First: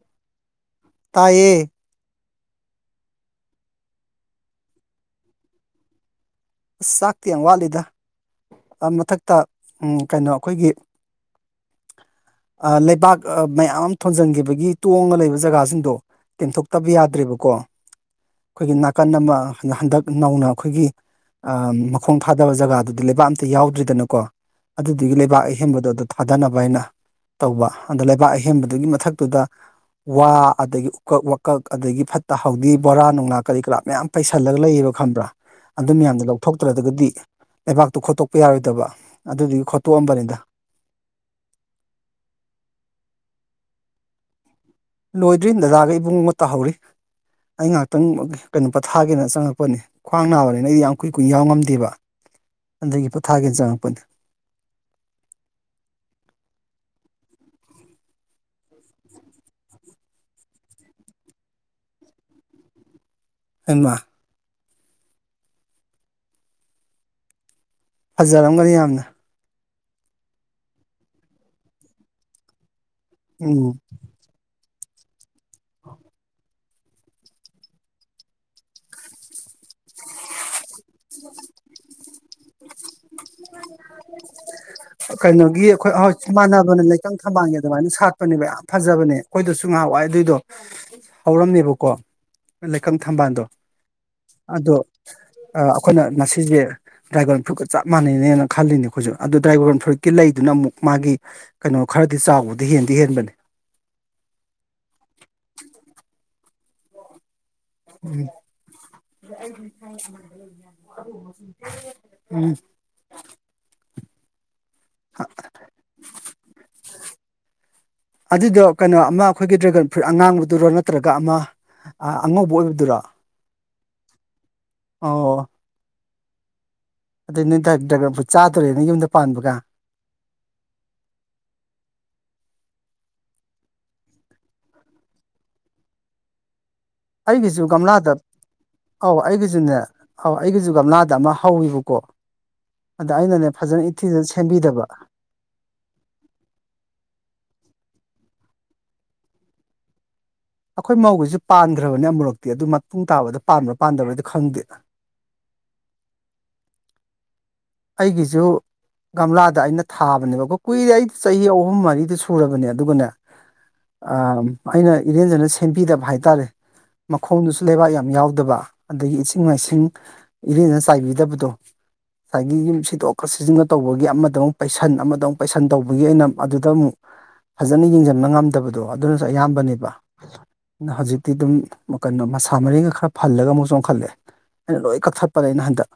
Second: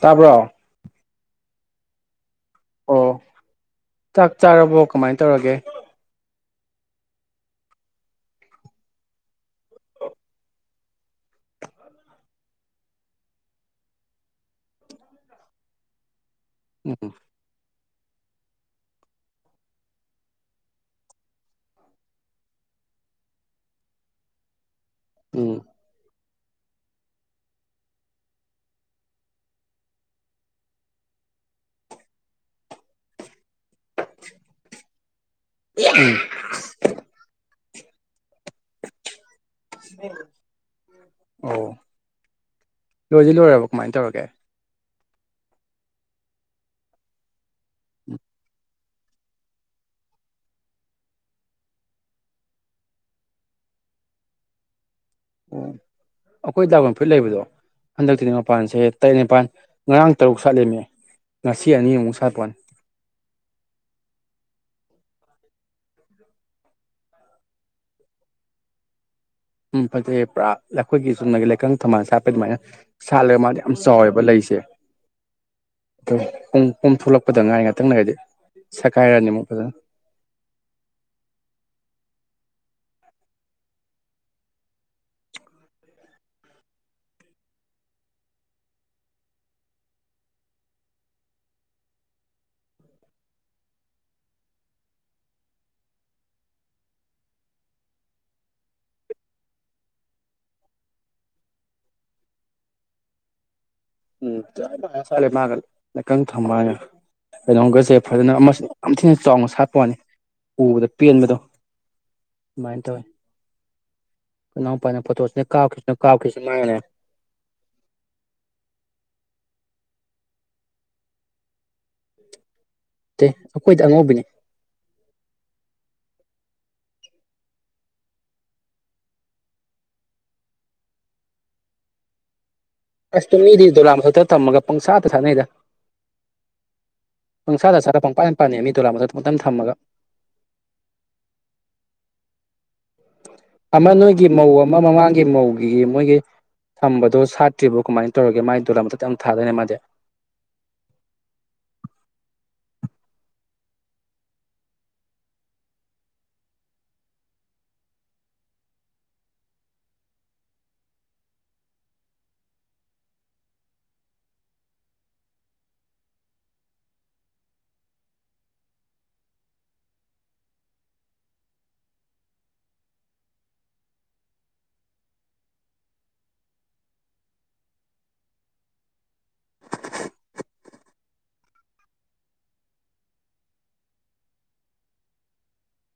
ꯇꯥꯕꯔꯣ ꯇꯥꯏꯌꯦ ꯑꯣ ꯆꯥꯛ ꯆꯥꯔꯕꯣ ꯀꯃꯥꯏꯅ ꯇꯧꯔꯒꯦ ꯆꯥꯛꯇꯤ ꯌꯥꯝ ꯋꯥꯠꯂꯤꯗ ꯃꯊꯛꯇ ꯀꯩꯅꯣ ꯑꯩꯈꯣꯏꯒꯤ ꯂꯩꯕꯥꯛ ꯃꯌꯥꯝ ꯑꯃ ꯊꯣꯟꯖꯤꯟꯈꯤꯕꯒꯤ ꯇꯣꯡꯉ ꯂꯩꯕ ꯖꯒꯥꯁꯤꯡꯗꯣ ꯇꯦꯟꯊꯣꯛꯇꯕ ꯎꯝ ꯌꯥꯗ꯭ꯔꯦꯕꯀꯣ ꯑꯩꯈꯣꯏꯒꯤ ꯅꯥꯀꯟ ꯑꯃ ꯍꯟꯗꯛ ꯅꯧꯅ ꯑꯩꯈꯣꯏꯒꯤ ꯃꯈꯣꯡ ꯊꯥꯗꯕ ꯖꯒꯥꯗꯨꯗꯤ ꯂꯩꯕꯥꯛ ꯑꯝꯇ ꯌꯥꯎꯗ꯭ꯔꯤꯗꯅꯀꯣ ꯑꯗꯨꯗꯨꯒꯤ ꯂꯩꯕꯥꯛ ꯎꯝ ꯑꯍꯦꯟꯕꯗꯣꯗ ꯊꯥꯗꯅꯕ ꯍꯥꯏꯅ ꯇꯧꯕ ꯑꯗ ꯂꯩꯕꯥꯛ ꯑꯍꯦꯟꯕꯗꯨꯒꯤ ꯃꯊꯛꯇꯨꯗ ꯋꯥ ꯑꯗꯒꯤ ꯎꯀꯛ ꯋꯥꯀꯛ ꯑꯗꯒꯤ ꯐꯠꯇ ꯍꯥꯎꯗꯤ ꯕꯣꯔꯥ ꯅꯨꯡꯂꯥꯛ ꯀꯔꯤ ꯀꯔꯥ ꯃꯌꯥꯝ ꯄꯩꯁꯜꯂꯒ ꯂꯩꯌꯦꯕ ꯈꯪꯕ꯭ꯔꯥ ꯑꯗꯨ ꯎꯝ ꯃꯌꯥꯝꯗꯣ ꯂꯧꯊꯣꯛꯇ꯭ꯔꯒꯗꯤ ꯂꯩꯕꯥꯛꯇꯨ ꯈꯣꯠꯇꯣꯛꯄ ꯌꯥꯔꯣꯏꯗꯕ ꯑꯗꯨꯗꯨꯒꯤ ꯈꯣꯠꯇꯣꯛꯑꯝꯕꯅꯤꯗ ꯑꯣ ꯂꯣꯏꯁꯤ ꯂꯣꯏꯔꯕ ꯀꯃꯥꯏꯅ ꯇꯧꯔꯒꯦ ꯀ ꯂꯣꯏꯗ꯭ꯔꯤ ꯅꯗꯥꯒ ꯏꯕꯨꯡ ꯑꯃ ꯇꯥꯍꯧꯔꯤ ꯑꯩ ꯉꯥꯏꯍꯥꯛꯇꯪ ꯀꯩꯅꯣ ꯄꯊꯥꯒꯦꯅ ꯆꯪꯉꯛꯄꯅꯤ ꯈ꯭ꯋꯥꯡ ꯅꯥꯕꯅꯤꯅ ꯑꯩꯗꯤ ꯌꯥꯝ ꯀꯨꯏ ꯀꯨꯏ ꯌꯥꯎ ꯉꯝꯗꯦꯕ ꯑꯟꯗꯒꯤ ꯄꯣꯊꯥꯒꯦꯅ ꯆꯪꯉꯛꯄꯅꯦ ꯑꯣ ꯑꯩꯈꯣꯏ ꯗꯥꯕꯟ ꯐꯨꯔꯤꯠ ꯂꯩꯕꯗꯣ ꯍꯟꯗꯛꯇꯤꯗꯤ ꯃꯄꯥꯟꯁꯦ ꯇꯔꯦꯠ ꯅꯤꯄꯥꯜ ꯉꯔꯥꯡ ꯇꯔꯨꯛ ꯁꯥꯠꯂꯤꯃꯤ ꯉꯁꯤ ꯑꯅꯤ ꯑꯃꯨꯛ ꯁꯥꯄꯜ ꯑꯃ ꯐꯖꯔꯝꯒꯅꯤ ꯌꯥꯝꯅ ꯎꯝ ꯐꯖꯩꯦ ꯄꯨꯔꯥ ꯑꯩꯈꯣꯏꯒꯤ ꯆꯨꯝꯅꯒꯤ ꯂꯩꯀꯪ ꯊꯝꯕꯥꯜ ꯁꯥꯠꯄꯩ ꯑꯗꯨꯃꯥꯏꯅ ꯁꯥꯠꯂꯒ ꯃꯥꯗꯤ ꯎꯝ ꯌꯥꯝ ꯆꯥꯎꯋꯦꯕ ꯂꯩꯁꯦ ꯑꯗꯨ ꯄꯨꯡ ꯄꯣꯝ ꯊꯣꯛꯂꯛꯄꯗ ꯉꯥꯥꯏ ꯉꯥꯛꯇꯪꯅꯒꯗꯤ ꯁꯒꯥꯏꯔꯅꯤ ꯑꯃꯨꯛ ꯐꯖꯅ [unintelligible] ꯍ ꯎ [unintelligible] ꯀꯩꯅꯣꯒꯤ ꯑꯩꯈꯣꯏꯣꯏ ꯆ ꯃꯥꯟꯅꯕꯅ ꯂꯩꯇꯪ ꯊꯝꯕꯥꯜꯒꯤ ꯑꯗꯨꯃꯥꯏꯅ ꯁꯥꯠꯄꯅꯦꯕ ꯌꯥꯝ ꯐꯖꯕꯅꯦ ꯑꯩꯈꯣꯏꯗꯁꯨ ꯉꯥꯏꯍꯥꯛꯏ ꯑꯗꯨꯏꯗꯣ ꯍꯧꯔꯝꯃꯦꯕꯀꯣ ꯂꯩꯀꯪ ꯊꯝꯕꯥꯜꯗꯣ ꯑꯗꯣ ꯑꯩꯈꯣꯏꯅ ꯉꯁꯤꯁꯦ ꯗ꯭ꯔꯥꯏꯒꯣꯟ ꯐ꯭ꯔꯨꯠꯀ ꯆꯞ ꯃꯥꯟꯅꯩꯅꯦꯅ ꯈꯜꯂꯤꯅꯦ ꯑꯩꯈꯣꯏꯁꯨ ꯑꯗꯨꯗ ꯗ꯭ꯔꯥꯏꯕꯔ ꯋꯥꯟ ꯐꯨꯏꯠꯀꯤ ꯂꯩꯗꯨꯅ ꯑꯃꯨꯛ ꯃꯥꯒꯤ ꯀꯩꯅꯣ ꯈꯔꯗꯤ ꯆꯥꯎꯕꯗꯤ ꯍꯦꯜꯂꯤ ꯗꯤ ꯍꯦꯟꯕꯅꯤ ꯎꯝ ꯆꯦ ꯃꯥꯒ ꯀꯪ ꯊꯝꯕ ꯀꯩꯅꯣꯝꯒꯁꯦ ꯎꯝ ꯐꯖꯅ ꯌꯥꯝ ꯊꯤꯅ ꯆꯥꯎꯅ ꯁꯥꯠꯄ ꯋꯥꯅꯤ ꯎꯕꯗ ꯄꯦꯟꯕꯗꯣ ꯎꯝ ꯃꯥꯥꯏꯅꯇꯔꯦ ꯀꯅꯥꯎꯄꯥꯅ ꯐꯣꯇꯣꯁꯤꯅ ꯀꯥꯎꯞꯈꯤꯁꯤꯅ ꯀꯥꯎꯞꯈꯤꯁꯤ ꯃꯥꯅꯦ ꯑꯗꯨꯗꯣ ꯀꯩꯅꯣ ꯑꯃ ꯑꯩꯈꯣꯏꯒꯤ ꯗ꯭ꯔꯦꯒꯟ ꯐ꯭ꯔꯨꯏꯠ ꯑꯉꯥꯡꯕꯗꯨꯔꯣ ꯅꯠꯇ꯭ꯔꯒ ꯑꯃ ꯑꯉꯧꯕ ꯑꯣꯏꯕ ꯑꯦ ꯑꯩꯈꯣꯏꯗꯤ ꯑꯉꯧꯕꯤꯅꯦ ꯑꯗꯨꯗꯩ ꯅꯣꯏ ꯗ꯭ꯔꯒꯨꯠ ꯆꯥꯗꯣꯔꯦ ꯅꯪ ꯌꯨꯝꯗ ꯄꯥꯟꯕꯒ [unintelligible] ꯃꯤꯗꯤ ꯗꯣꯂꯥꯝ ꯃꯊꯛꯇ ꯊꯝꯃꯒ ꯄꯪꯁꯥꯗ ꯁꯥꯟꯅꯩꯗ ꯑꯩꯔꯤ ꯀꯁꯤꯕꯨ ꯄꯪꯁꯥꯗ ꯀꯃꯂ ꯁꯥꯔ ꯍꯥ ꯇꯞ ꯄꯪꯄꯥꯟ ꯄꯥꯟꯅꯩ ꯃꯤ ꯗꯣꯂꯥ ꯃꯊꯛꯇ ꯑꯧ ꯄꯪꯊꯝ ꯊꯝꯃꯒ ꯑꯩꯒꯤꯁꯨꯅꯦ ꯑꯧ ꯑꯩꯒꯤꯁꯨ ꯒꯝꯂꯥꯗ ꯑꯃ ꯍꯧꯋꯕꯀꯣ ꯑꯃ ꯅꯣꯏꯒꯤ ꯃꯧ ꯑꯃ ꯃꯃꯥꯡꯒꯤ ꯃꯧꯒꯤ ꯃꯣꯏꯒꯤ ꯊꯝꯕꯗꯣ ꯁꯥꯠꯇ꯭ꯔꯤꯕ ꯀꯃꯥꯏꯅ ꯇꯧꯔꯒꯦ ꯃꯥꯒꯤ ꯗꯣꯂꯥꯊ ꯌꯥꯝ ꯊꯥꯗꯣꯏꯅ ꯃꯥꯗꯤ ꯑꯩꯈꯣꯏ ꯃꯧꯧꯕꯁꯨ ꯄꯥꯟꯈ꯭ꯔꯕꯅꯦ ꯑꯃꯨꯔꯛꯇꯤ ꯑꯗꯨ ꯃꯇꯨꯡ ꯇꯥꯕꯗ ꯄꯥꯟꯕ꯭ꯔꯥ ꯄꯥꯟꯗꯕ꯭ꯔꯥꯗꯤ ꯈꯪꯗꯦꯗ [unintelligible] ꯑꯩꯒꯤꯁꯨ ꯒꯝꯂꯥꯗ ꯑꯩꯅ ꯊꯥꯕꯅꯦꯕ ꯑꯩꯈꯣꯏ ꯀꯨꯏꯔꯦ ꯑꯩ ꯆꯍꯤ ꯑꯍꯨꯝ ꯃꯔꯤꯗ ꯁꯨꯔꯕꯅꯦ ꯑꯗꯨꯒꯅꯦ ꯑ ꯑꯩꯅ ꯏꯔꯦꯟꯖꯅ ꯁꯦꯝꯕꯤꯗꯕ ꯍꯥꯏꯇꯥꯔꯦ ꯃꯈꯣꯡꯗꯨꯁꯨ ꯂꯩꯕꯥꯛ ꯌꯥꯝ ꯌꯥꯎꯗꯕ ꯑꯗꯒꯤ ꯏꯁꯤꯡ ꯃꯥꯏꯁꯤꯡ ꯏꯔꯦꯅ ꯆꯥꯏꯕꯤꯗꯕꯗꯣ ꯉꯁꯥꯏꯒꯤ ꯌꯨꯝ ꯁꯤꯗꯣꯛꯑꯀ ꯁꯤꯖꯤꯟꯅ ꯇꯧꯕꯒꯤ ꯑꯃꯗ ꯑꯃꯨꯛ ꯄꯩꯁꯟ ꯑꯃꯗ ꯑꯃꯨꯛ ꯄꯩꯁꯟ ꯇꯧꯕꯒꯤ ꯑꯣꯏꯅ ꯑꯗꯨꯗ ꯑꯃꯨꯛ ꯐꯖꯅ ꯌꯦꯡꯁꯤꯟꯕ ꯉꯝꯗꯕꯗꯣ ꯑꯗꯨꯅꯁꯨ ꯑꯌꯥꯝꯕꯅꯦꯕ ꯍꯧꯖꯤꯛꯇꯤ ꯑꯗꯨꯝ ꯀꯩꯅꯣ ꯃꯁꯥ ꯃꯔꯤꯒ ꯈꯔ ꯐꯜꯂꯒ ꯑꯃꯨꯛ ꯆꯣꯡꯈꯠꯂꯛꯑꯦ ꯑꯩꯅ ꯂꯣꯏ ꯀꯛꯊꯠꯄ ꯂꯩꯩꯅ ꯍꯟꯗꯛ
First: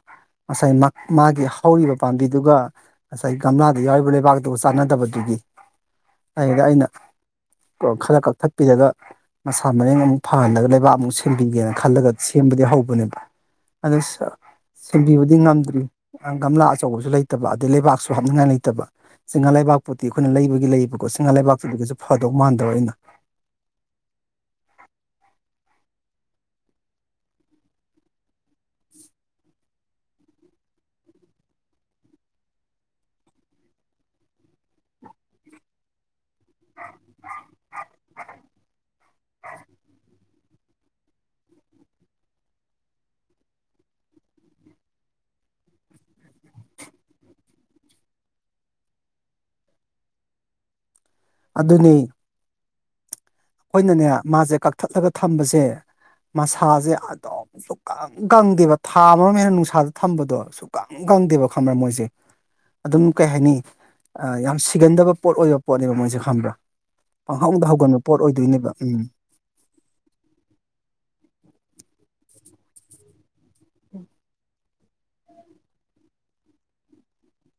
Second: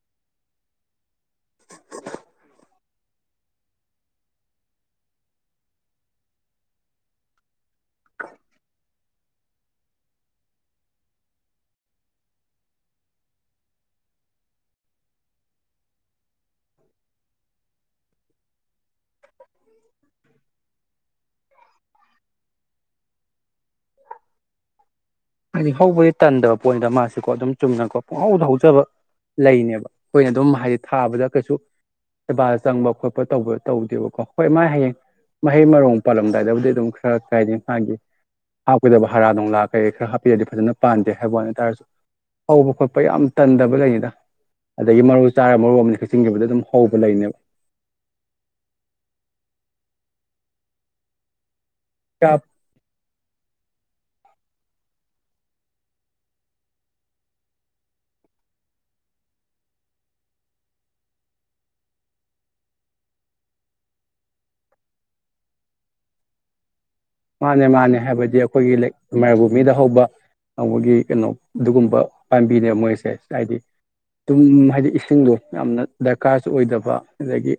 ꯉꯁꯥꯏ ꯃꯥꯒꯤ ꯍꯧꯔꯤꯕ ꯄꯥꯝꯕꯤꯗꯨꯒ ꯉꯁꯥꯏ ꯒꯝꯂꯥꯗ ꯌꯥꯎꯔꯤꯕ ꯂꯩꯕꯥꯛꯇꯒ ꯆꯥꯟꯅꯗꯕꯗꯨꯒꯤ ꯑꯗꯨꯗ ꯑꯩꯅ ꯈꯔ ꯀꯛꯊꯠꯄꯤꯔꯒ ꯃꯁꯥ ꯃꯔꯦꯡ ꯑꯃꯨꯛ ꯐꯍꯜꯂꯒ ꯂꯩꯕꯥꯛ ꯑꯃꯨꯛ ꯁꯦꯝꯕꯤꯒꯦꯅ ꯈꯜꯂꯒ ꯁꯦꯝ ꯕꯗꯤ ꯍꯧꯕꯅꯦꯕ ꯑ ꯁꯦꯝꯕꯤꯕꯗꯤ ꯉꯝꯗ꯭ꯔꯤ ꯒꯝꯂꯥ ꯑꯆꯧꯕꯁꯨ ꯂꯩꯇꯕ ꯑꯗꯩ ꯂꯩꯕꯥꯛꯁꯨ ꯍꯥꯞꯅꯤꯡꯉꯥꯏ ꯂꯩꯇꯕ ꯆꯤꯡꯉꯥ ꯂꯩꯕꯥꯛꯄꯨꯗꯤ ꯑꯩꯈꯣꯏꯅ ꯂꯩꯕꯒꯤ ꯂꯩꯌꯦꯕꯀꯣ ꯆꯤꯡꯉꯥ ꯂꯩꯕꯥꯛꯇꯨꯒꯤꯁꯨ ꯐꯗꯧ ꯃꯥꯟꯗꯕ ꯑꯩꯅ [unintelligible] ꯍꯥꯏꯗꯤ ꯍꯧꯕꯗꯤ ꯇꯟꯗꯕ ꯄꯣꯏꯟꯗ ꯃꯥꯁꯤꯀꯣ ꯑꯗꯨꯝ ꯆꯨꯝꯅꯀꯣ ꯄꯨꯡꯍꯧꯗ ꯍꯧꯖꯕ ꯂꯩꯅꯦꯕ ꯑꯩꯈꯣꯏꯅ ꯑꯗꯨꯝ ꯍꯥꯏꯗꯤ ꯊꯥꯕꯗ ꯀꯩꯁꯨ ꯁꯦꯕꯥ ꯆꯪꯕ ꯈꯣꯠꯄ ꯇꯧꯕ ꯇꯧꯗꯦꯕꯀꯣ ꯍꯣꯏ ꯃꯥꯥꯏ ꯍꯌꯦꯡ ꯃꯍꯩ ꯃꯔꯣꯡ ꯄꯥꯜꯂꯝꯗꯥꯏꯗꯕꯨꯗꯤ ꯑꯗꯨꯝ ꯈꯔ ꯀꯥꯏꯗ ꯃꯥꯒꯤ ꯍꯥꯞꯀꯗꯕ ꯍꯥꯔ ꯅꯨꯡꯂꯥ ꯀꯩꯩ ꯈꯔ ꯁꯤꯗꯗꯤ ꯐꯖꯅ ꯄꯥꯟꯗꯦ ꯍꯥꯏꯕ ꯋꯥ ꯇꯥꯔꯁꯨ ꯍꯧꯕ ꯈꯣꯠꯄ ꯌꯥꯝ ꯇꯟꯗꯕ ꯂꯩꯅꯤꯅ ꯑꯗꯒꯤ ꯃꯔꯨ ꯆꯥꯔꯒ ꯃꯔꯨ ꯑꯃꯗꯤ ꯀꯛꯆꯤꯡꯈꯤꯕꯗ ꯑꯗꯨꯝ ꯍꯧꯕ ꯂꯩꯅꯦꯕ [inaudible] ꯑꯗꯨꯅꯤ ꯀꯌꯥ ꯑꯩꯈꯣꯏꯅꯅꯦ ꯃꯥꯁꯦ ꯀꯛꯊꯠꯂꯒ ꯊꯝꯕꯁꯦ ꯃꯁꯥꯁꯦ ꯑꯗꯨꯝ ꯁꯨꯛꯀꯪ ꯀꯪꯗꯦꯕ ꯊꯥ ꯃꯔꯣ ꯍꯦꯟꯅ ꯅꯨꯡꯁꯥꯗ ꯊꯝꯕꯗꯣ ꯁꯨꯛꯀꯪ ꯈꯪꯗꯦꯕ ꯈ ꯑꯃꯔ ꯃꯣꯏꯁꯦ ꯑꯗꯨꯝ ꯀꯩ ꯍꯥꯏꯅꯤ ꯌꯥꯝ ꯁꯤꯒꯟꯗꯕ ꯄꯣꯠ ꯑꯣꯏꯕ ꯄꯣꯠꯅꯦꯕ ꯃꯣꯏꯁꯦ ꯈꯪꯕ꯭ꯔꯥ ꯑ ꯍꯗ ꯃꯥꯅꯦ ꯍꯒ ꯃꯥꯅꯦ ꯍꯥꯏꯕꯗꯤ ꯑꯩꯈꯣꯏꯒꯤ ꯃꯥꯏꯔꯥꯚꯨꯃꯤꯗ ꯍꯧꯕ ꯅꯒꯤ ꯀꯩꯅꯣ ꯑꯗꯨꯒꯨꯝꯕ ꯄꯥꯝꯕꯤꯅꯦ ꯃꯣꯏꯁꯦ ꯍꯥꯏꯗꯤ ꯑꯗꯨꯝ ꯍꯥꯏꯗꯤ ꯏꯁꯤꯡꯗꯣ ꯌꯥꯝꯅ ꯗꯔꯀꯥꯔꯁꯨ ꯑꯣꯏꯗꯕ ꯑꯗꯒꯤ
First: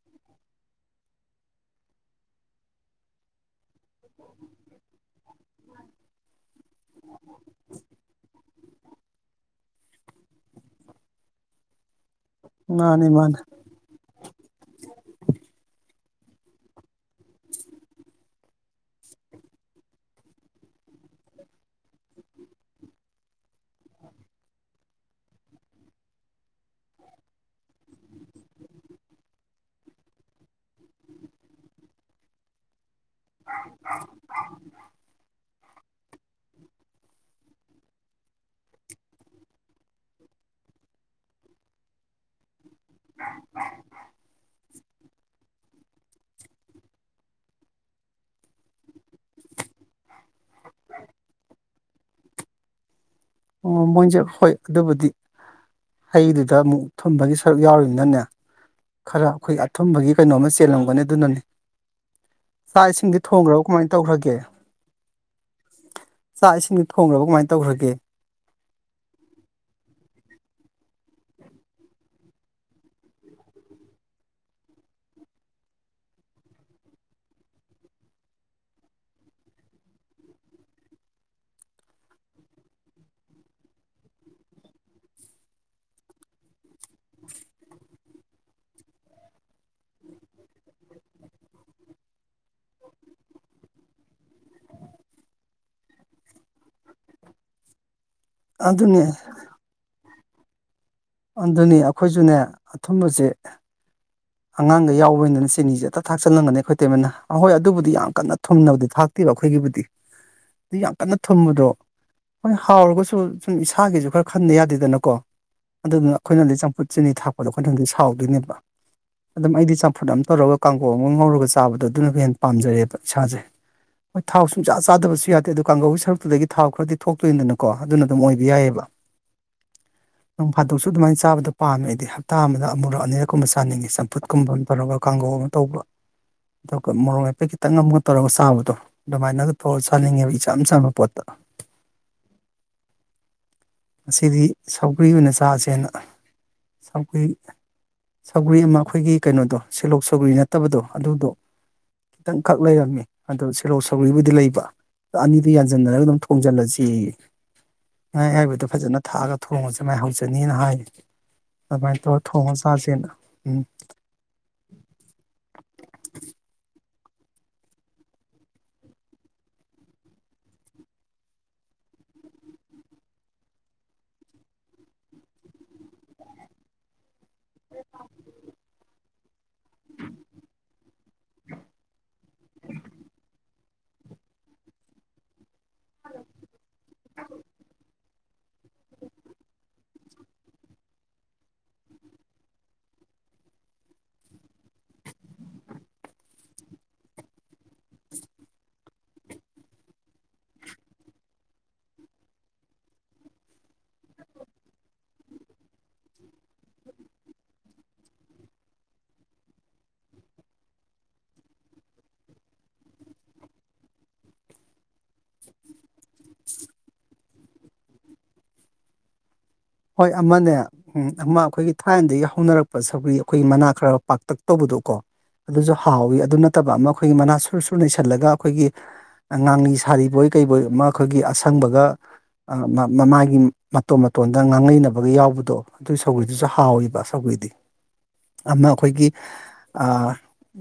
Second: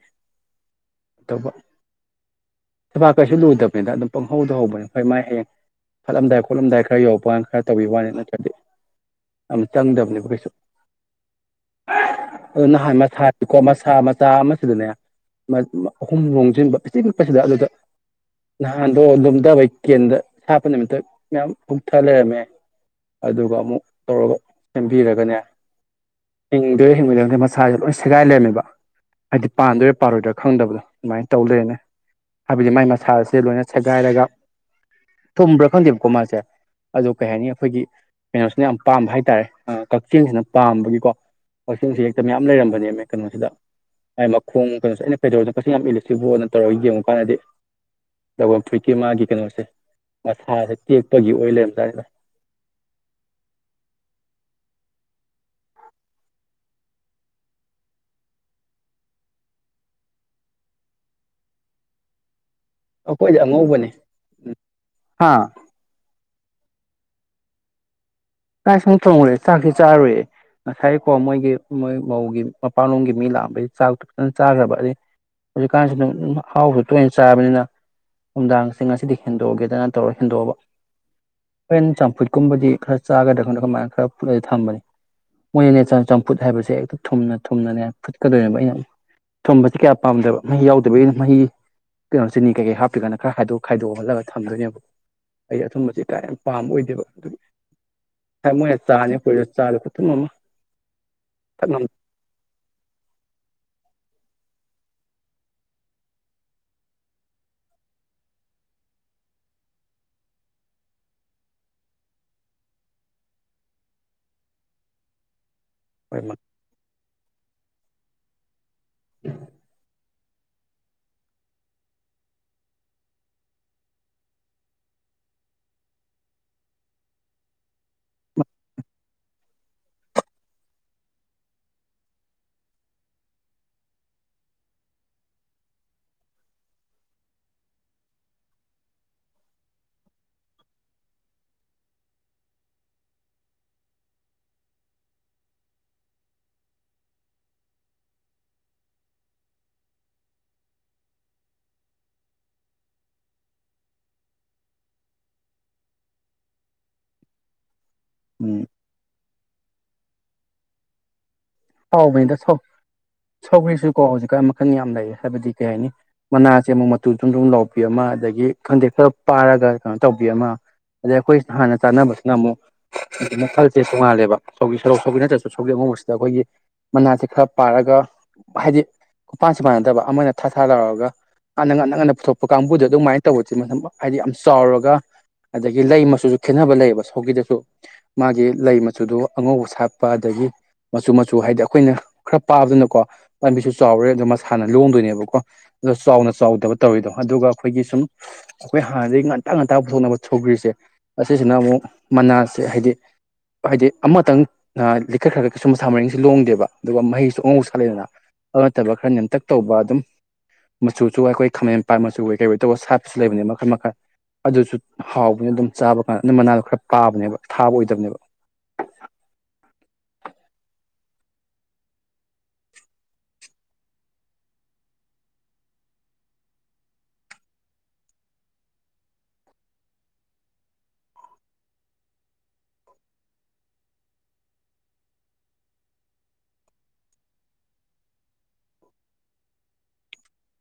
ꯊꯕ ꯀꯩꯁꯨ ꯂꯣꯏꯗꯕꯅꯤꯅ ꯑꯗꯨꯝ ꯄꯪꯍꯧꯗ ꯍꯧꯕꯅꯦ ꯍꯣꯏ ꯃꯥ ꯍꯌꯦꯡ ꯄꯠꯂꯝꯗꯥꯏ ꯈꯣꯠꯂꯝꯗꯥꯏ ꯈꯔ ꯌꯧꯔꯛꯄꯅ ꯈꯔ ꯇꯧꯕꯤ ꯋꯥꯅꯤ ꯅꯠꯇ꯭ꯔꯗꯤ ꯌꯥꯝꯅ ꯆꯪꯗꯕꯅꯦꯕ ꯀꯩꯁꯨ ꯑꯗꯨ ꯅꯍꯥꯟ ꯃꯥꯅꯦ ꯃꯥꯅꯦ ꯃꯁꯥꯀꯣ ꯃꯁꯥ ꯃꯆꯥ ꯑꯃꯁꯤꯗꯅꯦ ꯑꯍꯨꯝ ꯂꯣꯝꯁꯤꯟꯕ ꯐꯤꯛꯄꯁꯤꯗ ꯑꯗꯨꯗ ꯅꯍꯥꯟꯗꯣ ꯑꯗꯨꯨꯝꯝꯗꯕ ꯀꯦꯟꯗ ꯁꯥꯞꯄ ꯅꯨꯃꯤꯠꯇ ꯃꯌꯥꯝ ꯍꯨꯛꯊ ꯂꯩꯔꯝꯃꯦ ꯑꯗꯨꯒ ꯑꯃꯨꯛ ꯇꯧꯔꯒ ꯁꯦꯝꯕꯤꯔꯒꯅꯦ ꯍꯤꯡꯗꯣꯏꯔ ꯍꯤꯡꯉꯣꯏꯗꯣꯏ ꯈꯩ ꯃꯆꯥꯥꯁꯦ ꯂꯣꯏꯅ ꯁꯦꯒꯥꯏ ꯂꯩꯔꯝꯃꯦꯕ ꯍꯥꯏꯗꯤ ꯄꯥꯟꯗꯣꯏꯔꯥ ꯄꯥꯔꯣꯏꯗꯣꯏꯔꯥ ꯈꯪꯗꯕꯗꯣ ꯑꯗꯨꯃꯥꯏꯅ ꯇꯧꯗꯔꯦꯅꯦ ꯍꯥꯏꯕꯗꯤ ꯃꯥꯏ ꯃꯥꯁ ꯁꯥꯁꯦ ꯂꯣꯏꯅ ꯁꯦꯒꯥꯏꯔꯒ ꯊꯨꯝꯕ꯭ꯔꯥ ꯈꯪꯗꯦꯕꯀꯣ ꯃꯥꯁꯦ ꯑꯗꯨ ꯀꯩ ꯍꯥꯏꯅꯤ ꯑꯩꯈꯣꯏꯒꯤ ꯀꯩꯅꯣꯁꯤꯅ ꯌꯥꯝ ꯄꯥꯝꯕ ꯍꯥꯏꯇꯥꯔꯦ ꯀꯛꯆꯤꯡꯁꯤꯅ ꯄꯥꯝꯕꯒꯤꯀꯣ ꯋꯥꯁꯤ ꯍꯦꯛꯇ ꯃꯌꯥꯝ ꯂꯩꯔꯝꯕꯅꯦꯃꯦ ꯀꯩꯅꯣꯁꯤꯗ ꯍꯥꯏ ꯃꯈꯣꯡ ꯀꯩꯅꯣ ꯑꯩꯅ ꯀꯩꯗꯧꯗ ꯀꯁꯤ ꯌꯥꯝ ꯏꯂꯁꯤꯕꯣꯗ ꯇꯧꯔꯒ ꯌꯦꯡꯉꯨ ꯀꯥꯟꯗꯗꯤ ꯂꯧꯐꯝ ꯐꯨꯏꯠꯀꯤ ꯃꯥꯒꯤ ꯀꯩꯅꯣꯁꯦ ꯃꯁꯥꯁꯦ ꯇꯦꯛꯄꯒꯤ ꯑꯣꯏ ꯂꯩꯔꯝꯗꯥꯏꯅꯦ ꯑꯣ ꯃꯣꯏꯁꯦ ꯍꯣꯏ ꯑꯗꯨꯕꯨꯗꯤ ꯍꯩꯗꯨꯗ ꯑꯃꯨꯛ ꯊꯝꯕꯒꯤ ꯁꯔꯨꯛ ꯌꯥꯎꯔꯤꯕꯃꯤꯅꯅꯦ ꯈꯔ ꯑꯩꯈꯣꯏ ꯑꯊꯨꯝꯕꯒꯤ ꯀꯩꯅꯣꯝꯃ ꯆꯦꯜꯂꯝꯒꯅꯤ ꯑꯗꯨꯅꯅꯤ ꯆꯥꯛ ꯏꯁꯤꯡꯗꯤ ꯑꯩꯈꯣꯏꯗꯤ ꯊꯣꯡꯈ꯭ꯔꯕ ꯑꯉꯧꯕꯅꯦ ꯀꯃꯥꯏꯅ ꯇꯧꯈ꯭ꯔꯒꯦ ꯎꯝ ꯍꯥ ꯆꯥꯛ ꯏꯁꯤꯡꯗꯨ ꯊꯣꯡꯅꯕ ꯀꯃꯥꯏꯅ ꯇꯧꯈ꯭ꯔꯒꯦ ꯀꯥꯏ ꯁꯪ ꯆꯣꯡꯔꯨꯔꯦ ꯆꯥꯛꯁꯤ ꯆꯥꯔꯨꯔꯦ ꯉꯁꯥꯏꯔꯤꯀꯣ ꯃꯣꯏꯒꯤ ꯃꯣꯏ ꯃꯧꯒꯤ ꯃꯄꯥꯟꯂꯣꯝꯒꯤ ꯃꯤ ꯂꯥꯛꯑꯝꯕꯩ ꯆꯥꯛꯇ ꯐꯖꯅ ꯆꯥꯈ꯭ꯔꯕ ꯑꯗꯩ ꯍꯧꯖꯤꯛꯀꯥꯟꯁꯤ ꯑꯗꯨꯝ ꯍꯥꯎꯁꯨ ꯇꯣꯏꯅ ꯆꯥꯕꯅꯤꯅ ꯅꯨꯡꯗꯥꯡꯁꯦ ꯉꯁꯤꯗꯤ ꯍꯦꯟꯗꯣꯛꯑꯒꯦꯗꯅ ꯇꯧꯔ ꯍꯦꯟꯗꯣꯛꯑꯕ ꯍꯣꯔꯦꯟ ꯆꯝꯐꯨꯠꯀꯨꯝꯕꯗꯤ ꯈꯔ ꯆꯥꯒꯗ ꯑꯩꯈꯣꯏꯅ ꯀꯃꯥꯏꯅ ꯈꯔꯂ ꯊꯝꯕꯅꯤ ꯃꯣꯏꯅꯅꯦ ꯆꯝꯐꯨꯠ ꯍꯥꯏꯕꯁꯦ ꯍꯦꯛꯇ ꯊꯨꯝꯅ ꯊꯨꯝꯅꯅꯦ ꯐꯨꯠꯀꯗꯣꯏꯅꯦꯕ ꯑꯩꯅ ꯊꯨꯝꯕꯁꯤ ꯀꯌꯥ ꯄꯥꯝꯗꯕ ꯃꯍꯤ ꯌꯥꯎꯗꯕꯒꯤꯅ ꯃꯍꯤ ꯀꯩꯅꯣ ꯆꯤꯅꯤ ꯀꯩꯀꯩ ꯍꯥꯞꯄꯤꯒꯅ ꯈꯔ ꯈꯗꯣꯛ ꯈꯥꯏꯗꯣꯛꯍꯜꯂꯒ ꯊꯝꯗꯣꯏꯅꯦꯕ ꯑꯩ ꯑꯊꯨꯝꯕꯕꯁꯤ ꯀ ꯌꯥꯝ ꯄꯥꯝꯕ ꯑꯣꯏꯗꯦꯕ ꯑꯗꯨꯒꯤ ꯍ ꯃꯣꯏ ꯑꯗꯨꯅꯦ ꯆꯥꯅꯤ ꯄꯨ ꯆꯥꯠꯇ ꯃꯃ ꯑꯗꯨꯅꯤ ꯑꯩꯈꯣꯏꯁꯨꯅꯦ ꯑꯊꯨꯝꯕꯁꯦ ꯑꯉꯥꯡꯒ ꯌꯥꯎꯕꯩꯅꯤꯅ ꯆꯤꯅꯤꯁꯦ ꯍꯇ ꯊꯥꯛꯆꯜꯂꯝꯒꯅꯤ ꯈꯣꯏ ꯇꯩꯃꯟꯅ ꯑꯍꯣꯏ ꯑꯗꯨꯕꯨꯗꯤ ꯌꯥꯝ ꯀꯟꯅ ꯊꯨꯝꯅꯕꯗꯤ ꯊꯥꯛꯇꯦ ꯑꯩꯈꯣꯏꯒꯤꯕꯨꯗꯤ ꯑꯗꯨ ꯌꯥꯝ ꯀꯟꯅ ꯊꯨꯝꯕꯗꯣ ꯍꯣꯏ ꯍꯥꯎꯔꯒꯁꯨ ꯁꯨꯝ ꯏꯁꯥꯒꯤꯁꯨ ꯈꯔ ꯈꯟꯗ ꯌꯥꯗꯦꯗꯅꯀꯣ ꯑꯗꯨꯗꯨꯅ ꯑꯣꯏꯃꯛ ꯑꯩꯈꯣꯏꯅꯗꯤ ꯆꯝꯐꯨꯠ ꯆꯤꯅꯤ ꯊꯥꯛꯄꯗꯣ ꯑꯩꯈꯣꯏꯅꯪꯗꯤ ꯁꯥꯎꯗꯣꯏꯅꯦꯕ ꯑꯗꯨꯝ ꯑꯩꯗꯤ ꯆꯝꯐꯨꯠ ꯑꯃ ꯇꯧꯔꯒ ꯀꯥꯡꯒꯣꯛ ꯑꯃ ꯉꯧꯔꯒ ꯆꯥꯕꯗꯣ ꯑꯗꯨꯅ ꯍꯦꯟꯅ ꯄꯥꯝꯖꯔꯦꯕ ꯏꯁꯥꯁꯦ ꯍꯣꯏ ꯊꯥꯎ ꯁꯨꯡꯆꯥ ꯆꯥꯗꯕꯁꯨ ꯌꯥꯗꯦ ꯑꯗꯨꯗ ꯀꯥꯡꯒꯧꯒꯤ ꯁꯔꯨꯛꯇꯨꯗꯒꯤ ꯊꯥꯎ ꯈꯔꯗꯤ ꯊꯣꯛꯇꯣꯏꯅꯤꯗꯅꯀꯣ ꯑꯗꯨꯅ ꯑꯗꯨꯝ ꯑꯣꯏꯕ ꯌꯥꯏꯑꯕ [inaudible] ꯅꯣꯡ ꯐꯥꯗꯣꯛꯁꯨ ꯑꯗꯨꯃꯥꯏꯅ ꯆꯥꯕꯗ ꯄꯥꯝꯃꯦ ꯑꯩꯗꯤ ꯍꯞꯇꯥ ꯑꯃꯗ ꯑꯃꯨꯔꯛ ꯑꯅꯤꯔꯛꯀꯨꯝꯕ ꯆꯥꯅꯤꯡꯉꯤ ꯆꯄ ꯐꯨꯠꯀꯨꯝꯕ ꯑꯃ ꯇꯧꯔꯒ ꯀꯥꯡꯒꯧ ꯑꯃ ꯇꯧꯕ ꯑꯗꯨꯒ ꯃꯣꯔꯣꯛ ꯃꯄꯦꯛ ꯈꯤꯇꯪ ꯑꯃꯝꯒ ꯇꯧꯔꯒ ꯆꯥꯕꯗꯣ ꯑꯗꯨꯃꯥꯏꯅꯒ ꯊꯧꯔ ꯆꯥꯅꯤꯡꯉꯦꯕ ꯏꯆꯝ ꯆꯝꯕ ꯄꯣꯠꯇ [inaudible] ꯑꯁꯤꯗꯤ ꯁꯧꯒ꯭ꯔꯤ ꯑꯣꯏꯅ ꯆꯥꯁꯦꯅ ꯁꯒꯣꯏ ꯁꯧꯔꯤ ꯑꯃꯥ ꯑꯩꯈꯣꯏꯒꯤ ꯀꯩꯅꯣꯗꯣ ꯁꯦꯂꯣꯛ ꯁꯧꯒꯔꯤ ꯅꯠꯇꯕꯗꯣ ꯑꯗꯨꯗꯣ ꯈꯤꯇꯪ ꯈꯛ ꯂꯩꯔꯝꯃꯤ ꯑꯗꯣ ꯁꯦꯔꯧ ꯁꯧꯒꯔꯤꯕꯕꯨꯗꯤ ꯂꯩꯕ ꯑꯅꯤꯗꯨ ꯌꯥꯟꯁꯤꯟꯅꯔꯒ ꯑꯗꯨꯝ ꯊꯣꯡꯖꯤꯜꯂꯁꯤ ꯉꯥ ꯎꯝ ꯑꯌꯥꯏꯕꯗ ꯐꯖꯅ ꯊꯥꯛꯑꯒ ꯊꯣꯡꯉꯁꯦ ꯃꯥꯏꯍꯧꯖꯅꯤꯅ ꯍꯥꯏ ꯑꯗꯨꯃꯥꯏꯅ ꯇꯧꯔꯒ ꯍꯥꯎꯕꯅꯤꯗ ꯁꯧ ꯊꯣꯡꯉꯣꯡ ꯆꯥꯁꯦꯅ ꯎꯝ ꯁꯧꯒ꯭ꯔꯤꯁꯨ ꯀꯣ ꯍꯧꯖꯤꯛꯀꯥꯟ ꯃꯈꯜ ꯌꯥꯝ ꯂꯩ ꯍꯥꯏꯕꯗꯤ ꯀꯩ ꯍꯥꯏꯅꯤ ꯃꯅꯥ ꯑꯃꯨꯛ ꯃꯇꯨ ꯁꯨꯝ ꯑꯗꯨꯨꯝ ꯂꯧꯕꯕꯤ ꯑꯃ ꯑꯗꯒꯤ ꯈꯟꯗꯦꯛ ꯈꯔ ꯄꯥꯔꯒ ꯀꯩꯅꯣ ꯇꯧꯕꯤ ꯑꯃ ꯑꯗꯩ ꯑꯩꯈꯣꯏ ꯍꯥꯟꯅ ꯆꯥꯟꯅꯕꯁꯤꯅ ꯑꯃꯨꯛ ꯍꯥꯏ ꯃꯈꯜꯁꯦ ꯆꯣꯡꯉꯥꯜꯂꯦꯕ ꯁꯒꯤ ꯁꯔꯣꯛ ꯁꯧꯒꯤ ꯅꯠꯇ꯭ꯔꯁꯨ ꯁꯣꯒꯤ ꯑꯃꯨꯛ ꯁꯤꯗ ꯑꯩꯈꯣꯏꯒꯤ ꯃꯅꯥꯁꯦ ꯈꯔ ꯄꯥꯔꯒ ꯍꯥꯏꯗꯤ ꯎꯄꯥꯟꯁꯨ ꯃꯥꯟꯅꯗꯕ ꯑꯃꯅ ꯊꯥ ꯊꯥ ꯂꯧꯔꯛꯒ ꯍꯥꯟꯅ ꯉꯟꯅ ꯉꯟꯅ ꯄꯨꯊꯣꯛꯄ ꯀꯥꯡꯕꯨꯗ ꯑꯗꯨꯃꯥꯏꯅ ꯇꯧꯕꯁꯦ ꯃ ꯍꯥꯏꯗꯤ ꯌꯥꯝ ꯆꯥꯎꯔꯒ ꯑꯗꯒꯤ ꯂꯩ ꯃꯆꯨꯁꯨ ꯈꯦꯠꯅꯕ ꯂꯩꯌꯦꯕ ꯁꯣꯒꯤꯗꯁꯨ ꯃꯥꯒꯤ ꯂꯩ ꯃꯆꯨꯗ ꯑꯉꯧꯕ ꯁꯥꯠꯄ ꯑꯗꯒꯤ ꯃꯆꯨ ꯃꯆꯨ ꯨ ꯍꯥꯏꯗꯤ ꯑꯩꯈꯣꯏꯅ ꯈꯔ ꯄꯥꯕꯗꯅꯀꯣ ꯄꯥꯝꯕꯤꯁꯨ ꯆꯥꯎꯔꯦ ꯑꯣ ꯃꯁꯥꯅ ꯂꯣꯡꯗꯣꯏꯅꯦꯕꯀꯣ ꯑ ꯆꯥꯎ ꯆꯥꯎꯗꯕ ꯇꯧꯔꯤꯗꯣ ꯑꯗꯨꯒ ꯑꯩꯈꯣꯏꯒꯤ ꯁꯨꯝ ꯑꯩꯈꯣꯏ ꯍꯥꯟꯅꯗꯒꯤ ꯉꯟꯇ ꯉꯟꯇ ꯄꯨꯊꯣꯛꯅꯕ ꯁꯧꯒ꯭ꯔꯤꯁꯦ ꯁꯤꯁꯤꯅ ꯑꯃꯨꯛ ꯃꯅꯥꯁꯦ ꯍꯥꯏꯗꯤ ꯍꯥꯏꯗꯤ ꯑꯃꯇꯪ ꯂꯤꯈꯠꯈ꯭ꯔꯒ ꯀꯩꯁꯨꯝ ꯃꯁ ꯃꯔꯤ ꯁꯤ ꯂꯣꯡꯗꯦꯕ ꯑꯗꯨꯒ ꯃꯍꯩꯁꯨ ꯑꯉꯧꯕ ꯁꯥꯠꯂꯦꯗꯅ ꯑꯗꯨ ꯅꯠꯇꯕ ꯈꯔ ꯅꯦꯝꯇꯛ ꯇꯧꯕ ꯑꯗꯨꯝ ꯃꯆꯨꯁꯨ ꯑꯩꯈꯣꯏ ꯈꯥꯃꯦꯟꯄꯥꯠ ꯃꯆꯨꯒꯩ ꯀꯩ ꯀꯩ ꯇꯧꯕ ꯁꯥꯠꯄꯁꯨ ꯂꯩꯕꯅꯦ ꯃꯈꯜ ꯃꯈꯜ ꯑꯗꯨꯁꯨ ꯍꯥꯎꯕꯅꯦ ꯑꯗꯨꯝ ꯆꯥꯕ ꯀꯥꯟꯗ ꯑꯗꯨ ꯃꯅꯥꯗꯣ ꯈꯔ ꯄꯥꯕꯅꯦꯕ ꯊꯥꯕ ꯑꯣꯏꯗꯕꯅꯦꯕ ꯍꯣꯏ ꯑꯃꯅꯦ ꯎꯝ ꯑꯃ ꯑꯩꯈꯣꯏꯒꯤ ꯊꯥꯏꯅꯗꯒꯤ ꯍꯧꯅꯔꯛꯄ ꯁꯒꯔꯤ ꯑꯩꯈꯣꯏꯒꯤ ꯃꯅꯥ ꯈꯔ ꯄꯥꯛꯇꯛ ꯇꯧꯕꯗ ꯑꯗꯨ ꯀꯣ ꯑꯗꯨꯁꯨ ꯍꯥꯎꯋꯤ ꯑꯗꯨ ꯅꯠꯇꯕ ꯑꯃ ꯑꯩꯈꯣꯏꯒꯤ ꯃꯅꯥ ꯁꯨꯔ ꯁꯨꯔ ꯂꯩꯩꯁꯜꯂꯒ ꯑꯩꯈꯣꯏꯒꯤ ꯉꯥꯡꯂꯤ ꯁꯥꯔꯤꯕꯣꯏ ꯀꯩꯔꯤꯕꯣꯏ ꯑꯃ ꯑꯩꯈꯣꯏꯒꯤ ꯑꯁꯪꯕꯒ ꯃꯃꯥꯒꯤ ꯃꯇꯣꯟꯝ ꯃꯇꯣꯟ ꯗꯪ ꯉꯥꯡꯉꯩꯅꯕꯒ ꯌꯥꯎꯕꯗꯣ ꯑꯗꯨꯒꯤ ꯁꯧꯒ꯭ꯔꯤꯗꯨꯁꯨ ꯍꯥꯎꯏꯕ ꯁꯧꯒ꯭ꯔꯤꯗꯤ ꯑꯃ ꯑꯩꯈꯣꯏꯒꯤ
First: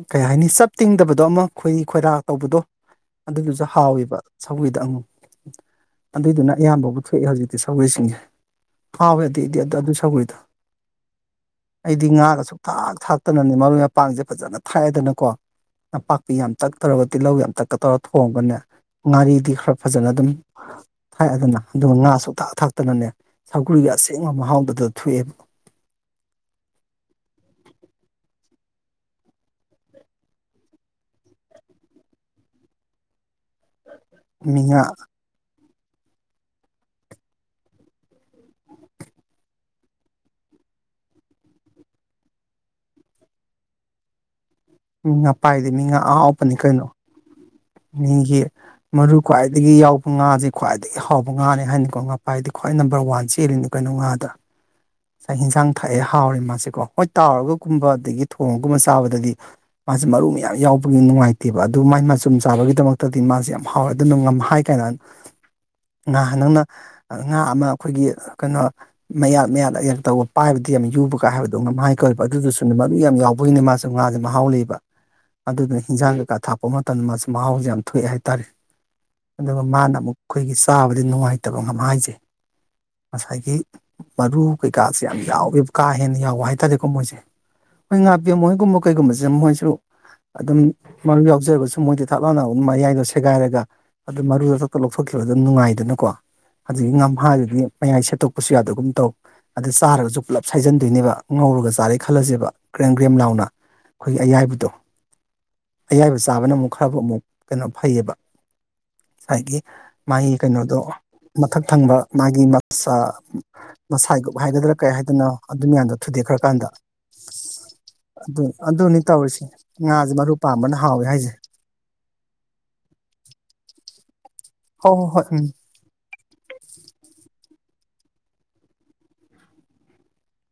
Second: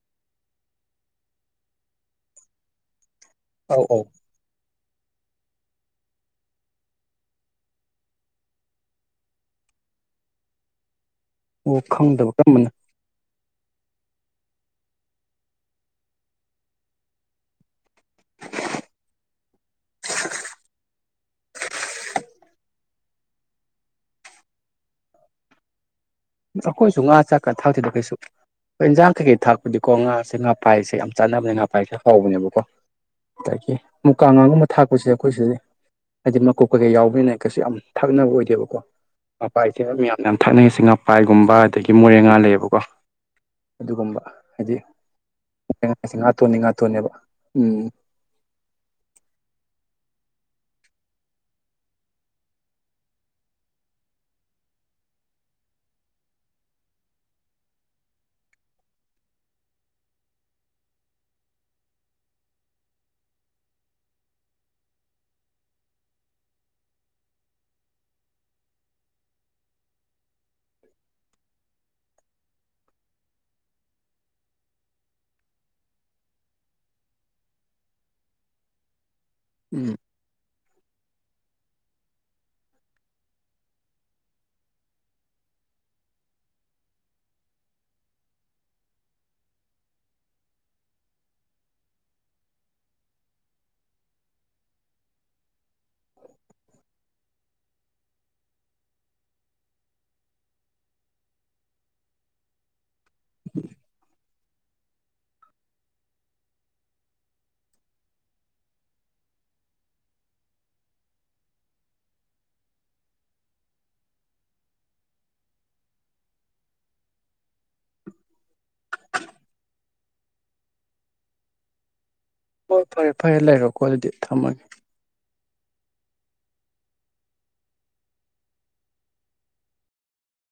ꯀꯩ ꯍꯥꯏꯅꯤ ꯆꯞ ꯇꯤꯡꯗꯕꯗꯣ ꯑꯃ ꯈꯣꯏꯔꯤ ꯈꯣꯏꯔꯥ ꯇꯧꯕꯗꯣ ꯑꯗꯨꯗꯨꯁꯨ ꯑꯧ ꯑꯧ ꯍꯥꯎꯋꯕ ꯁꯧꯤꯗ ꯑꯃꯉꯨ ꯑꯗꯨꯏꯗꯨꯅ ꯑꯌꯥꯝꯕꯕꯨ ꯊꯣꯛꯑꯦ ꯍꯧꯖꯤꯛꯇꯤ ꯁꯒꯣꯏꯁꯤꯡꯁꯦ ꯍꯥꯎꯕꯗꯤ ꯏꯗꯤ ꯑꯗꯨ ꯑꯗꯨ ꯑꯗꯨ ꯁꯒꯣꯏꯗ ꯑꯣ ꯑꯩꯗꯤ ꯈꯪꯗꯕ ꯉꯥꯒ ꯁꯨꯛ ꯀꯔꯝꯕꯅ ꯊꯥꯛ ꯊꯥꯛꯇꯅꯅꯤ ꯃꯔꯣꯏ ꯃꯄꯥꯡꯁꯦ ꯐꯖꯅ ꯊꯥꯏꯑꯗꯅꯀꯣ ꯅꯄꯥꯛꯄꯤ ꯌꯥꯝ ꯇꯛ ꯇꯧꯔꯒ ꯇꯤꯜꯍꯧ ꯌꯥꯝ ꯆꯛꯀ ꯇꯧꯔꯒ ꯊꯣꯡꯕꯅꯦ ꯉꯥꯔꯤꯗꯤ ꯈꯔ ꯐꯖꯅ ꯑꯗꯨꯝ ꯊꯥꯛꯑꯗꯅ ꯑꯗꯨꯒ ꯉꯥꯁꯨ ꯊꯥꯛ ꯊꯥꯛꯇꯅꯅꯦ ꯁꯒꯔꯤꯒꯤ ꯑꯁꯦꯡꯕ ꯃꯍꯥꯎꯕꯗ ꯊꯣꯛꯑꯦꯕ ꯑꯩꯈꯣꯏꯁꯨ ꯉꯥ ꯆꯥꯛꯀ ꯊꯥꯎꯗꯗ ꯀꯩꯁꯨ ꯍꯣꯏ ꯏꯟꯖꯥꯡ ꯀꯩꯀꯩ ꯊꯥꯛꯄꯗꯤꯀꯣ ꯉꯥꯁꯦ ꯉꯥꯐꯥꯏꯁꯦ ꯌꯥꯝ ꯆꯥꯟꯅꯕꯅꯦ ꯉꯥꯐꯥꯏꯁꯦ ꯍꯥꯎꯕꯅꯦꯕꯀꯣ ꯑꯗꯒꯤ ꯃꯨꯀꯥꯒꯥꯡꯒꯨꯝꯕ ꯃꯤꯉꯥ ꯊꯥꯛꯄꯁꯤꯗ ꯑꯩꯈꯣꯏ ꯁꯤꯗꯤ ꯍꯥꯏꯗꯤ ꯃꯀꯨꯞ ꯀꯩꯀꯩ ꯌꯥꯎꯕꯅ ꯀꯩꯁꯨ ꯌꯥꯝ ꯊꯛꯅꯕ ꯑꯣꯏꯗꯦꯕꯀꯣ ꯃꯄꯥꯁꯦ ꯃꯌꯥꯝꯅ ꯌꯥꯝ ꯊꯥꯅꯩꯁꯤ ꯉꯥ ꯎꯐꯥꯏꯒꯨꯝꯕ ꯑꯗꯒꯤ ꯃꯣꯔꯦ ꯉꯥ ꯂꯩꯌꯦꯕꯀꯣ ꯑꯗꯨꯒꯨꯝꯕ ꯍꯥꯏꯗꯤ ꯃꯤꯄꯥꯏꯗꯤ ꯃꯤ ꯃꯣꯔꯦ ꯉꯥ ꯉꯥꯁꯦ ꯑꯍꯥꯎꯄꯅꯤ ꯉꯥꯇꯣꯟꯅꯤ ꯀꯩꯅꯣ ꯉꯥꯇꯣꯟꯅꯦꯕ ꯎꯝ ꯃꯤꯒꯤ ꯃꯔꯨ ꯈ꯭ꯋꯥꯏꯗꯒꯤ ꯌꯥꯎꯕ ꯉꯥꯁꯦ ꯈ꯭ꯋꯥꯏꯗꯒꯤ ꯍꯥꯎꯕ ꯉꯥꯅꯦ ꯍꯥꯏꯅꯤꯀꯣ ꯉꯥ ꯄꯥꯏꯗꯤ ꯈ꯭ꯋꯥꯏ ꯅꯝꯕꯔ ꯋꯥꯟ ꯆꯦꯜꯂꯤꯅ ꯀꯩꯅꯣ ꯉꯥꯗ ꯉꯁꯥꯏ ꯏꯟꯁꯥꯡ ꯊꯛꯑꯦ ꯍꯥꯎꯔꯦ ꯃꯥꯁꯦꯀꯣ ꯍꯣꯏ ꯇꯥꯎꯔꯒꯒꯨꯝꯕ ꯑꯗꯒꯤ ꯊꯣꯡꯉꯒꯨꯝꯕ ꯆꯥꯕꯗꯗꯤ ꯃꯥꯁꯦ ꯃꯔꯨ ꯃꯌꯥꯝ ꯌꯥꯎꯕꯒꯤ ꯅꯨꯡꯉꯥꯏꯇꯦꯕ ꯑꯗꯨ ꯃꯥꯏ ꯃꯆꯨꯝ ꯆꯥꯕꯒꯤꯗꯃꯛꯇꯗꯤ ꯃꯥꯁꯦ ꯌꯥꯝ ꯍꯥꯎꯋꯦ ꯑꯗꯨꯅ ꯉ ꯍꯥꯏ ꯀꯥꯏ ꯌꯥ ꯉꯍꯥꯟ ꯅꯪꯅ ꯉꯥ ꯑꯃ ꯑꯩꯈꯣꯏꯒꯤ ꯀꯩꯅꯣ ꯃꯌꯥꯠ ꯃꯌꯥꯗ ꯑ ꯇꯧꯕ ꯄꯥꯏꯕꯗꯨ ꯤ ꯌꯥꯝ ꯌꯨꯕ ꯀꯥꯏ ꯍꯥꯏꯕꯗꯧꯅ ꯃꯍꯥꯏ ꯀꯧꯋꯦ ꯑꯗꯨꯗꯨꯁꯨ ꯃꯗꯨ ꯌꯥꯝ ꯌꯥꯎꯕꯒꯤꯅꯤ ꯃꯥꯁꯨ ꯉꯥꯁꯦ ꯃꯍꯥꯎ ꯂꯩꯌꯦꯕ ꯑꯗꯨꯗꯨꯅ ꯍꯤꯟꯖꯥꯡ ꯀꯩꯀꯥ ꯊꯥꯛꯄ ꯃꯇꯝꯗ ꯃꯥꯁꯨ ꯃꯍꯥꯎꯁꯦ ꯌꯥꯝ ꯊꯣꯛꯑꯦ ꯍꯥꯏꯇꯥꯔꯦ ꯑꯗꯨꯒ ꯎꯝ ꯃꯥꯅ ꯑꯃꯨꯛ ꯑꯩꯈꯣꯏꯒꯤ ꯆꯥꯕꯗꯤ ꯅꯨꯡꯉꯥꯏꯇꯕ ꯉꯝ ꯍꯥꯏꯁꯩ ꯉꯁꯥꯏꯒꯤ ꯃꯔꯨ ꯀꯩꯀꯥꯁꯦ ꯌꯥꯝ ꯌꯥꯎꯋꯦꯕ ꯀꯥ ꯍꯦꯟꯅ ꯌꯥꯎꯕ ꯍꯥꯏꯇꯥꯔꯦꯀꯣ ꯃꯣꯏꯁꯦ ꯃꯣꯏ ꯉꯥꯄꯤꯦꯝ ꯃꯣꯏꯒꯨꯝꯕ ꯀꯩꯒꯨꯝꯕꯁꯦ ꯃꯣꯏꯦ ꯁꯨ ꯑꯗꯨꯝ ꯃꯔꯨ ꯌꯥꯎꯖꯔꯒꯁꯨ ꯃꯣꯏꯗ ꯊꯥꯛ ꯂꯥꯎꯅ ꯑꯗꯨꯝ ꯃꯌꯥꯏꯗꯣ ꯁꯦꯒꯥꯏꯔꯒ ꯑꯗꯨ ꯃꯔꯨꯗ ꯆꯄ ꯂꯧꯊꯣꯛꯈꯤꯕ ꯑꯗꯨꯝ ꯅꯨꯡꯉꯥꯏꯗꯅꯀꯣ ꯑꯗꯨꯗꯒꯤ ꯉꯝꯍꯥꯗꯨꯗꯤ ꯃꯌꯥꯏ ꯁꯦꯠꯇꯣꯛꯄꯁꯨ ꯌꯥꯗꯒꯨꯝ ꯇꯧ ꯑꯗꯨ ꯆꯥꯔꯒꯁꯨ ꯄꯨꯜꯂꯞ ꯁꯥꯏꯖꯟꯗꯣꯏꯅꯦꯕ ꯉꯧꯔꯒ ꯆꯥꯔꯦ ꯈꯜꯂꯁꯦꯕ ꯀ꯭ꯔꯦꯝꯒ꯭ꯔꯦꯝ ꯂꯥꯎꯅ ꯑꯩꯈꯣꯏꯒꯤ ꯑꯌꯥꯏꯕ ꯑꯌꯥꯏꯕ ꯆꯥꯕꯅ ꯑꯃꯨꯛ ꯈꯔꯕꯨꯥꯎ ꯑꯃꯨꯛ ꯀꯩꯅꯣ ꯐꯩꯌꯦꯕ ꯉꯁꯥꯏꯒꯤ ꯃꯥꯒꯤ ꯀꯩꯅꯣꯗꯣ ꯃꯊꯛ ꯊꯪꯕ ꯃꯥꯒꯤ ꯃꯁ ꯃꯁꯥꯒꯨꯞ ꯍꯥꯏꯒꯗ꯭ꯔꯥ ꯀꯩ ꯍꯥꯏꯗꯅ ꯑꯗꯨ ꯃꯌꯥꯝꯗꯣ ꯊꯨꯗ ꯂꯩꯈ꯭ꯔꯀꯥꯟꯗ [unintelligible] ꯑꯗꯨ ꯑꯗꯨꯅꯤ ꯇꯧꯔꯤꯁꯤ ꯉꯥꯁꯦ ꯃꯔꯨ ꯄꯥꯝꯕꯅ ꯍꯥꯎꯋꯦ ꯍꯥꯏꯁꯦ ꯍꯣꯏ ꯐꯔꯦ ꯐꯔꯦ ꯂꯩꯔꯣꯀꯣ ꯑꯗꯨꯗꯤ ꯊꯝꯃꯒꯦ ꯍꯣ ꯍꯣ ꯍꯣꯏ ꯎꯝ